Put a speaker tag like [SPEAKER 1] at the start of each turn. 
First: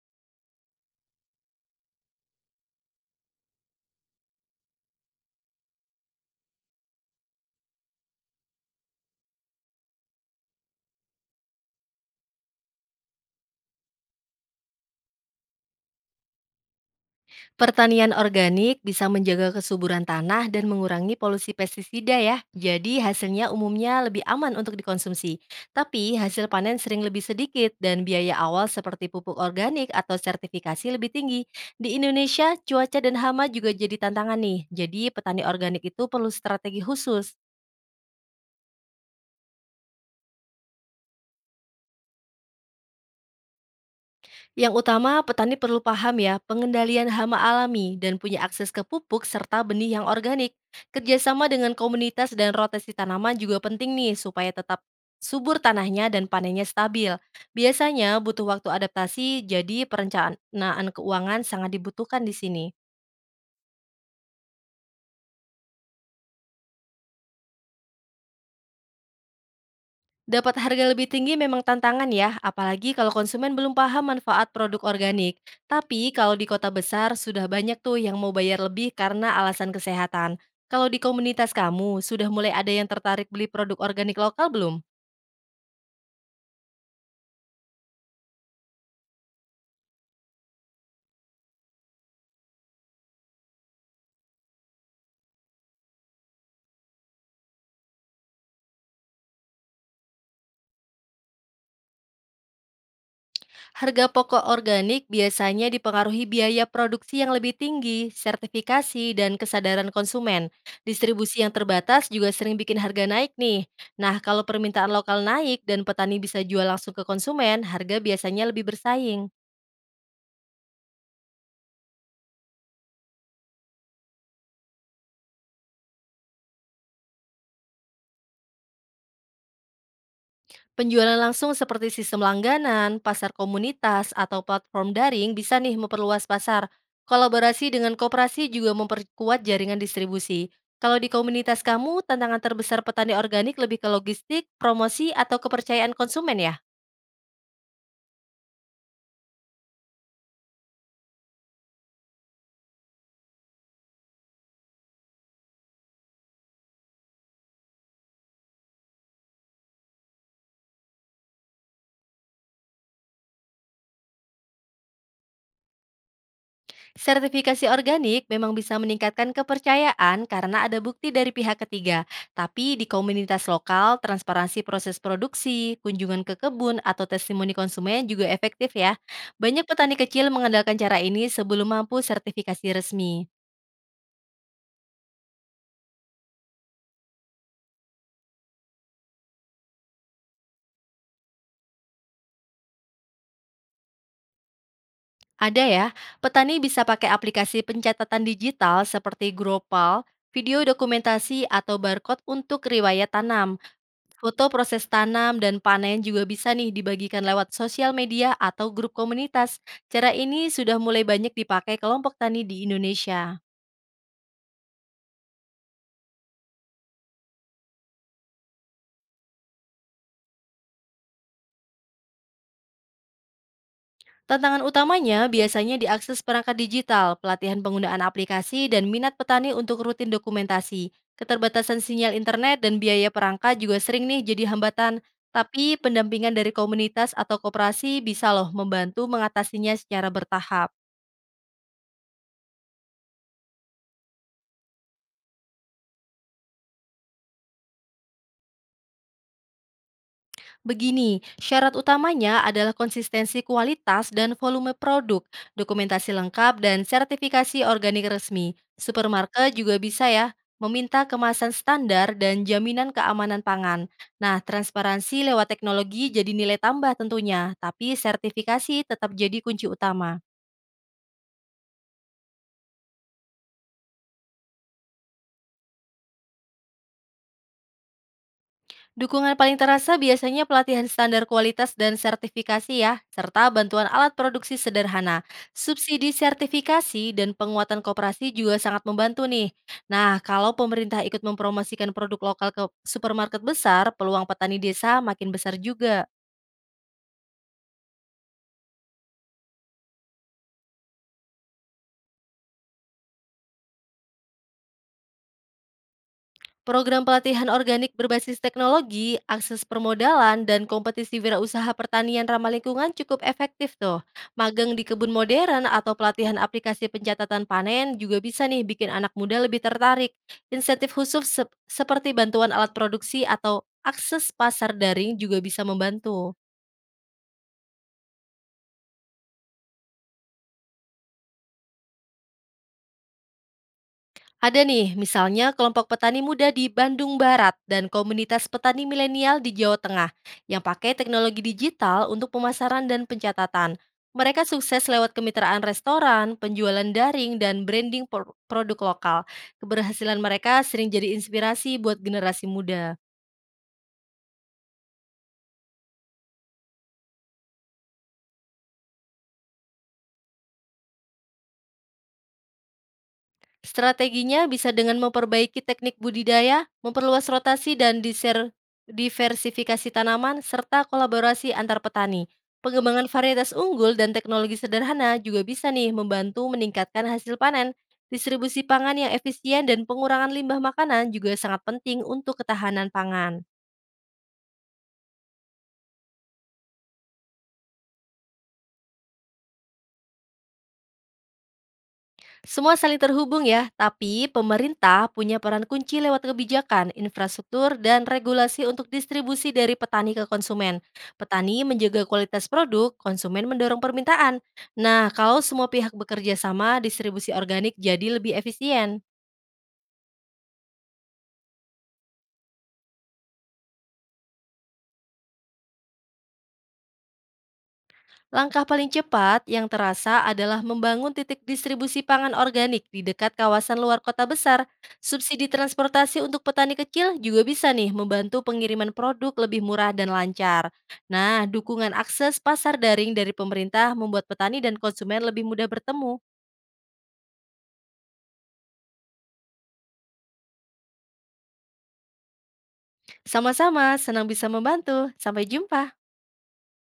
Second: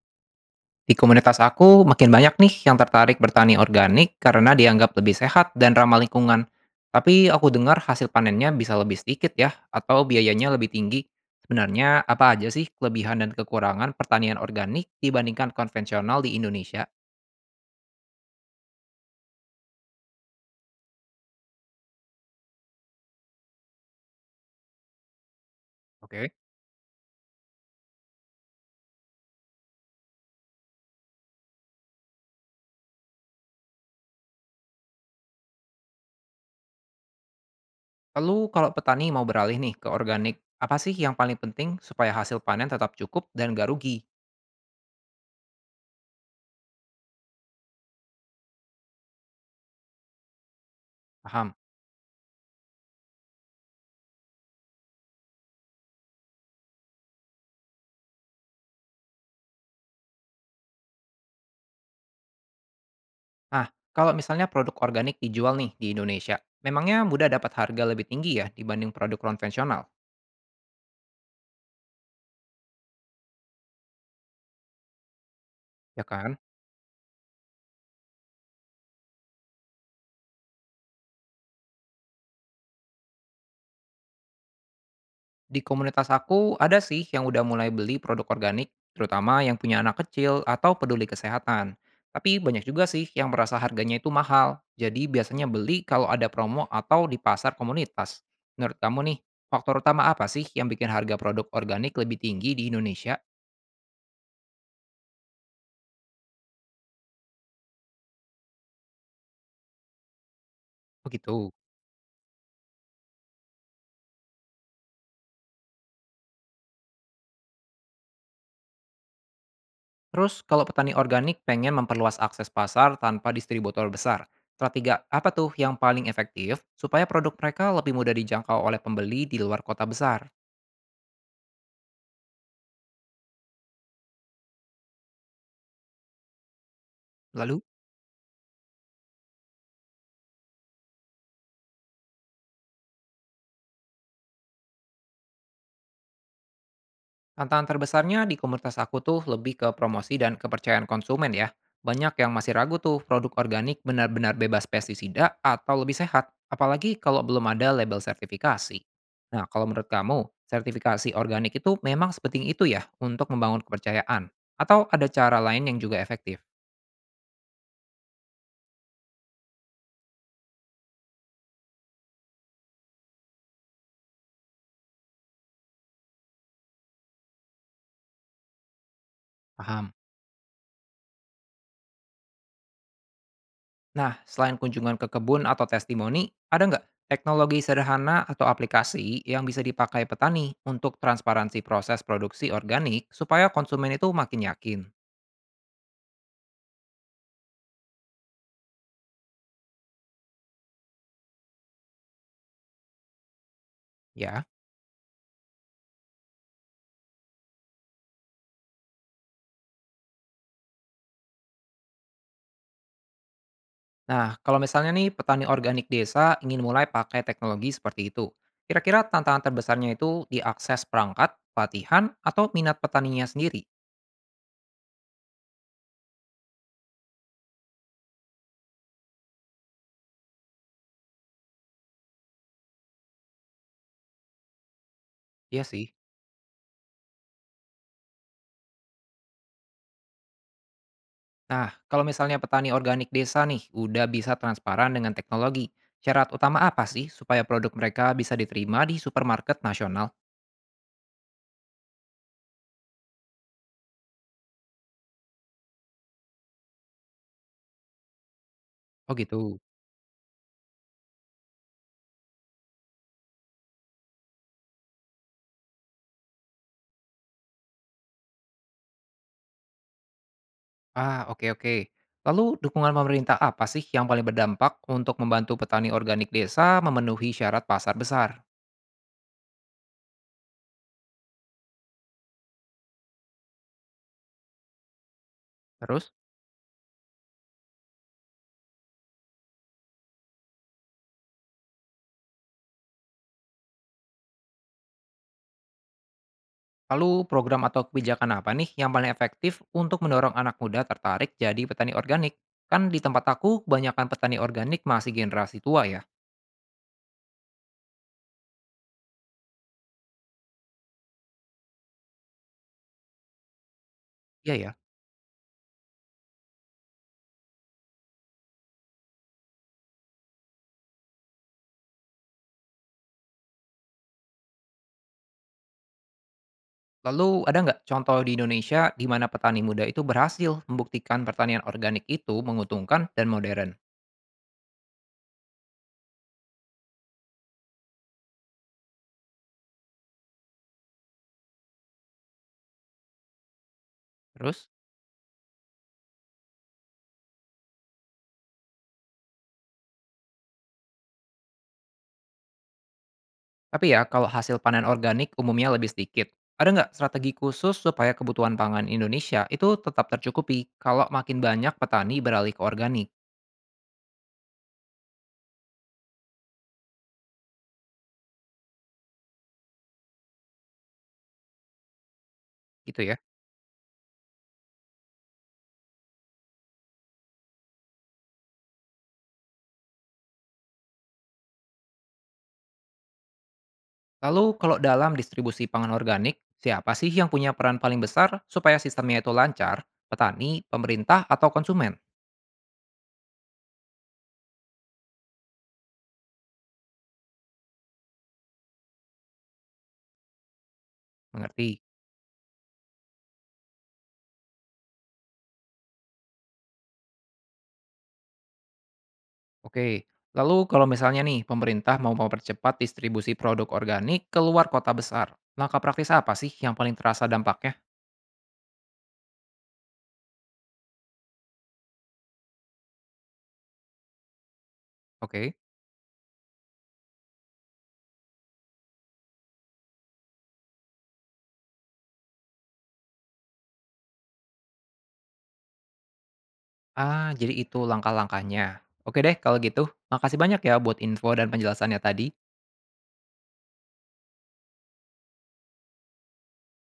[SPEAKER 1] Di komunitas aku, makin banyak nih yang tertarik bertani organik karena dianggap lebih sehat dan ramah lingkungan. Tapi aku dengar hasil panennya bisa lebih sedikit ya, atau biayanya lebih tinggi. Sebenarnya apa aja sih kelebihan dan kekurangan pertanian organik dibandingkan konvensional di Indonesia?
[SPEAKER 2] Pertanian organik bisa menjaga kesuburan tanah dan mengurangi polusi pestisida ya. Jadi hasilnya umumnya lebih aman untuk dikonsumsi. Tapi
[SPEAKER 1] Oke.
[SPEAKER 2] hasil panen sering lebih sedikit dan biaya awal seperti pupuk organik atau sertifikasi lebih tinggi. Di Indonesia, cuaca dan hama juga jadi tantangan nih. Jadi petani organik itu perlu strategi khusus.
[SPEAKER 1] Lalu kalau petani mau beralih nih ke organik, apa sih yang paling penting supaya hasil panen tetap cukup dan gak rugi?
[SPEAKER 2] Yang utama, petani perlu paham ya pengendalian hama alami dan punya akses ke pupuk serta benih yang organik. Kerjasama
[SPEAKER 1] Paham?
[SPEAKER 2] dengan komunitas dan rotasi tanaman juga penting nih supaya tetap subur tanahnya dan panennya stabil. Biasanya butuh waktu adaptasi, jadi perencanaan keuangan sangat dibutuhkan di sini.
[SPEAKER 1] Nah, kalau misalnya produk organik dijual nih di Indonesia, memangnya mudah dapat harga lebih tinggi ya dibanding produk konvensional?
[SPEAKER 2] Dapat harga lebih tinggi memang tantangan ya, apalagi kalau konsumen belum paham manfaat produk organik.
[SPEAKER 1] Ya
[SPEAKER 2] Tapi
[SPEAKER 1] kan?
[SPEAKER 2] kalau di kota besar sudah banyak tuh yang mau bayar lebih karena alasan kesehatan. Kalau di komunitas kamu sudah mulai ada yang tertarik beli produk organik lokal belum?
[SPEAKER 1] Di komunitas aku ada sih yang udah mulai beli produk organik, terutama yang punya anak kecil atau peduli kesehatan. Tapi banyak juga sih yang merasa harganya itu mahal. Jadi biasanya beli kalau ada promo atau di pasar komunitas. Menurut kamu nih, faktor utama apa sih yang bikin harga produk organik lebih tinggi di Indonesia?
[SPEAKER 2] Harga pokok organik biasanya dipengaruhi biaya produksi yang lebih tinggi, sertifikasi, dan kesadaran konsumen. Distribusi yang
[SPEAKER 1] Begitu.
[SPEAKER 2] terbatas juga sering bikin harga naik nih. Nah, kalau permintaan lokal naik dan petani bisa jual langsung ke konsumen, harga biasanya lebih bersaing.
[SPEAKER 1] Terus kalau petani organik pengen memperluas akses pasar tanpa distributor besar, strategi apa tuh yang paling efektif supaya produk mereka lebih mudah dijangkau oleh pembeli di luar kota besar?
[SPEAKER 2] Penjualan langsung seperti sistem langganan, pasar komunitas, atau platform daring bisa nih memperluas pasar.
[SPEAKER 1] Lalu,
[SPEAKER 2] Kolaborasi dengan koperasi juga memperkuat jaringan distribusi. Kalau di komunitas kamu, tantangan terbesar petani organik lebih ke logistik, promosi, atau kepercayaan konsumen ya?
[SPEAKER 1] tantangan terbesarnya di komunitas aku tuh lebih ke promosi dan kepercayaan konsumen ya. Banyak yang masih ragu tuh produk organik benar-benar bebas pestisida atau lebih sehat, apalagi kalau belum ada label sertifikasi. Nah, kalau menurut kamu, sertifikasi organik itu memang sepenting itu ya untuk membangun kepercayaan? Atau ada cara lain yang juga efektif?
[SPEAKER 2] Sertifikasi organik memang bisa meningkatkan kepercayaan karena ada bukti dari pihak ketiga. Tapi di komunitas lokal, transparansi proses produksi, kunjungan ke kebun, atau testimoni konsumen juga efektif ya. Banyak
[SPEAKER 1] Paham?
[SPEAKER 2] petani kecil mengandalkan cara ini sebelum mampu sertifikasi resmi.
[SPEAKER 1] Nah, selain kunjungan ke kebun atau testimoni, ada nggak teknologi sederhana atau aplikasi yang bisa dipakai petani untuk transparansi proses produksi organik supaya konsumen itu makin yakin?
[SPEAKER 2] Ada ya, petani bisa pakai aplikasi pencatatan digital seperti Gropal, video dokumentasi atau barcode untuk riwayat tanam. Foto
[SPEAKER 1] Ya.
[SPEAKER 2] proses tanam dan panen juga bisa nih dibagikan lewat sosial media atau grup komunitas. Cara ini sudah mulai banyak dipakai kelompok tani di Indonesia.
[SPEAKER 1] Nah, kalau misalnya nih petani organik desa ingin mulai pakai teknologi seperti itu, kira-kira tantangan terbesarnya itu diakses perangkat, pelatihan, atau minat petaninya sendiri?
[SPEAKER 2] Tantangan utamanya biasanya diakses perangkat digital, pelatihan penggunaan aplikasi, dan minat petani untuk rutin dokumentasi. Keterbatasan sinyal internet dan biaya perangkat juga sering nih jadi hambatan.
[SPEAKER 1] Iya
[SPEAKER 2] Tapi
[SPEAKER 1] sih.
[SPEAKER 2] pendampingan dari komunitas atau koperasi bisa loh membantu mengatasinya secara bertahap.
[SPEAKER 1] Nah, kalau misalnya petani organik desa nih udah bisa transparan dengan teknologi, syarat utama apa sih supaya produk mereka bisa diterima di supermarket nasional?
[SPEAKER 2] Begini, syarat utamanya adalah konsistensi kualitas dan volume produk, dokumentasi lengkap, dan sertifikasi organik resmi.
[SPEAKER 1] Oh
[SPEAKER 2] Supermarket
[SPEAKER 1] gitu.
[SPEAKER 2] juga bisa ya meminta kemasan standar dan jaminan keamanan pangan. Nah, transparansi lewat teknologi jadi nilai tambah tentunya, tapi sertifikasi tetap jadi kunci utama.
[SPEAKER 1] Ah, oke oke. Lalu dukungan pemerintah apa sih yang paling berdampak untuk membantu petani organik desa memenuhi syarat pasar besar?
[SPEAKER 2] Dukungan paling terasa biasanya pelatihan standar kualitas dan sertifikasi ya, serta bantuan alat produksi sederhana. Subsidi
[SPEAKER 1] Terus?
[SPEAKER 2] sertifikasi dan penguatan koperasi juga sangat membantu nih. Nah, kalau pemerintah ikut mempromosikan produk lokal ke supermarket besar, peluang petani desa makin besar juga.
[SPEAKER 1] Lalu program atau kebijakan apa nih yang paling efektif untuk mendorong anak muda tertarik jadi petani organik? Kan di tempat aku kebanyakan petani organik masih generasi tua ya.
[SPEAKER 2] Program pelatihan organik berbasis teknologi, akses permodalan, dan kompetisi wirausaha pertanian ramah lingkungan cukup efektif tuh.
[SPEAKER 1] Iya ya.
[SPEAKER 2] Magang di kebun modern atau pelatihan aplikasi pencatatan panen juga bisa nih bikin anak muda lebih tertarik. Insentif khusus seperti bantuan alat produksi atau akses pasar daring juga bisa membantu.
[SPEAKER 1] Lalu ada nggak contoh di Indonesia di mana petani muda itu berhasil membuktikan pertanian organik itu menguntungkan dan modern?
[SPEAKER 2] Ada nih, misalnya kelompok petani muda di Bandung Barat dan komunitas petani milenial di Jawa Tengah yang pakai teknologi digital untuk pemasaran dan pencatatan. Mereka
[SPEAKER 1] Terus,
[SPEAKER 2] sukses lewat kemitraan restoran, penjualan daring, dan branding produk lokal. Keberhasilan mereka sering jadi inspirasi buat generasi muda.
[SPEAKER 1] tapi ya kalau hasil panen organik umumnya lebih sedikit, ada nggak strategi khusus supaya kebutuhan pangan Indonesia itu tetap tercukupi kalau makin banyak petani beralih ke organik?
[SPEAKER 2] Strateginya bisa dengan memperbaiki teknik budidaya, memperluas rotasi dan diversifikasi tanaman, serta kolaborasi antar petani.
[SPEAKER 1] Gitu
[SPEAKER 2] Pengembangan
[SPEAKER 1] ya.
[SPEAKER 2] varietas unggul dan teknologi sederhana juga bisa nih membantu meningkatkan hasil panen. Distribusi pangan yang efisien dan pengurangan limbah makanan juga sangat penting untuk ketahanan pangan.
[SPEAKER 1] Lalu kalau dalam distribusi pangan organik, siapa sih yang punya peran paling besar supaya sistemnya itu lancar? Petani, pemerintah, atau konsumen?
[SPEAKER 2] Semua saling terhubung ya, tapi pemerintah punya peran kunci lewat kebijakan, infrastruktur, dan regulasi untuk distribusi dari petani ke konsumen. Petani
[SPEAKER 1] Mengerti?
[SPEAKER 2] menjaga kualitas produk, konsumen mendorong permintaan. Nah, kalau semua pihak bekerja sama, distribusi organik jadi lebih efisien.
[SPEAKER 1] Oke, lalu kalau misalnya nih pemerintah mau mempercepat distribusi produk organik keluar kota besar, langkah praktis apa sih yang paling terasa dampaknya?
[SPEAKER 2] Langkah paling cepat yang terasa adalah membangun titik distribusi pangan organik di dekat kawasan luar kota besar. Subsidi
[SPEAKER 1] Oke.
[SPEAKER 2] transportasi untuk petani kecil juga bisa nih membantu pengiriman produk lebih murah dan lancar. Nah, dukungan akses pasar daring dari pemerintah membuat petani dan konsumen lebih mudah bertemu.
[SPEAKER 1] Ah, jadi itu langkah-langkahnya. Oke deh kalau gitu, makasih banyak ya buat info dan penjelasannya tadi.
[SPEAKER 2] Sama-sama, senang bisa membantu. Sampai jumpa.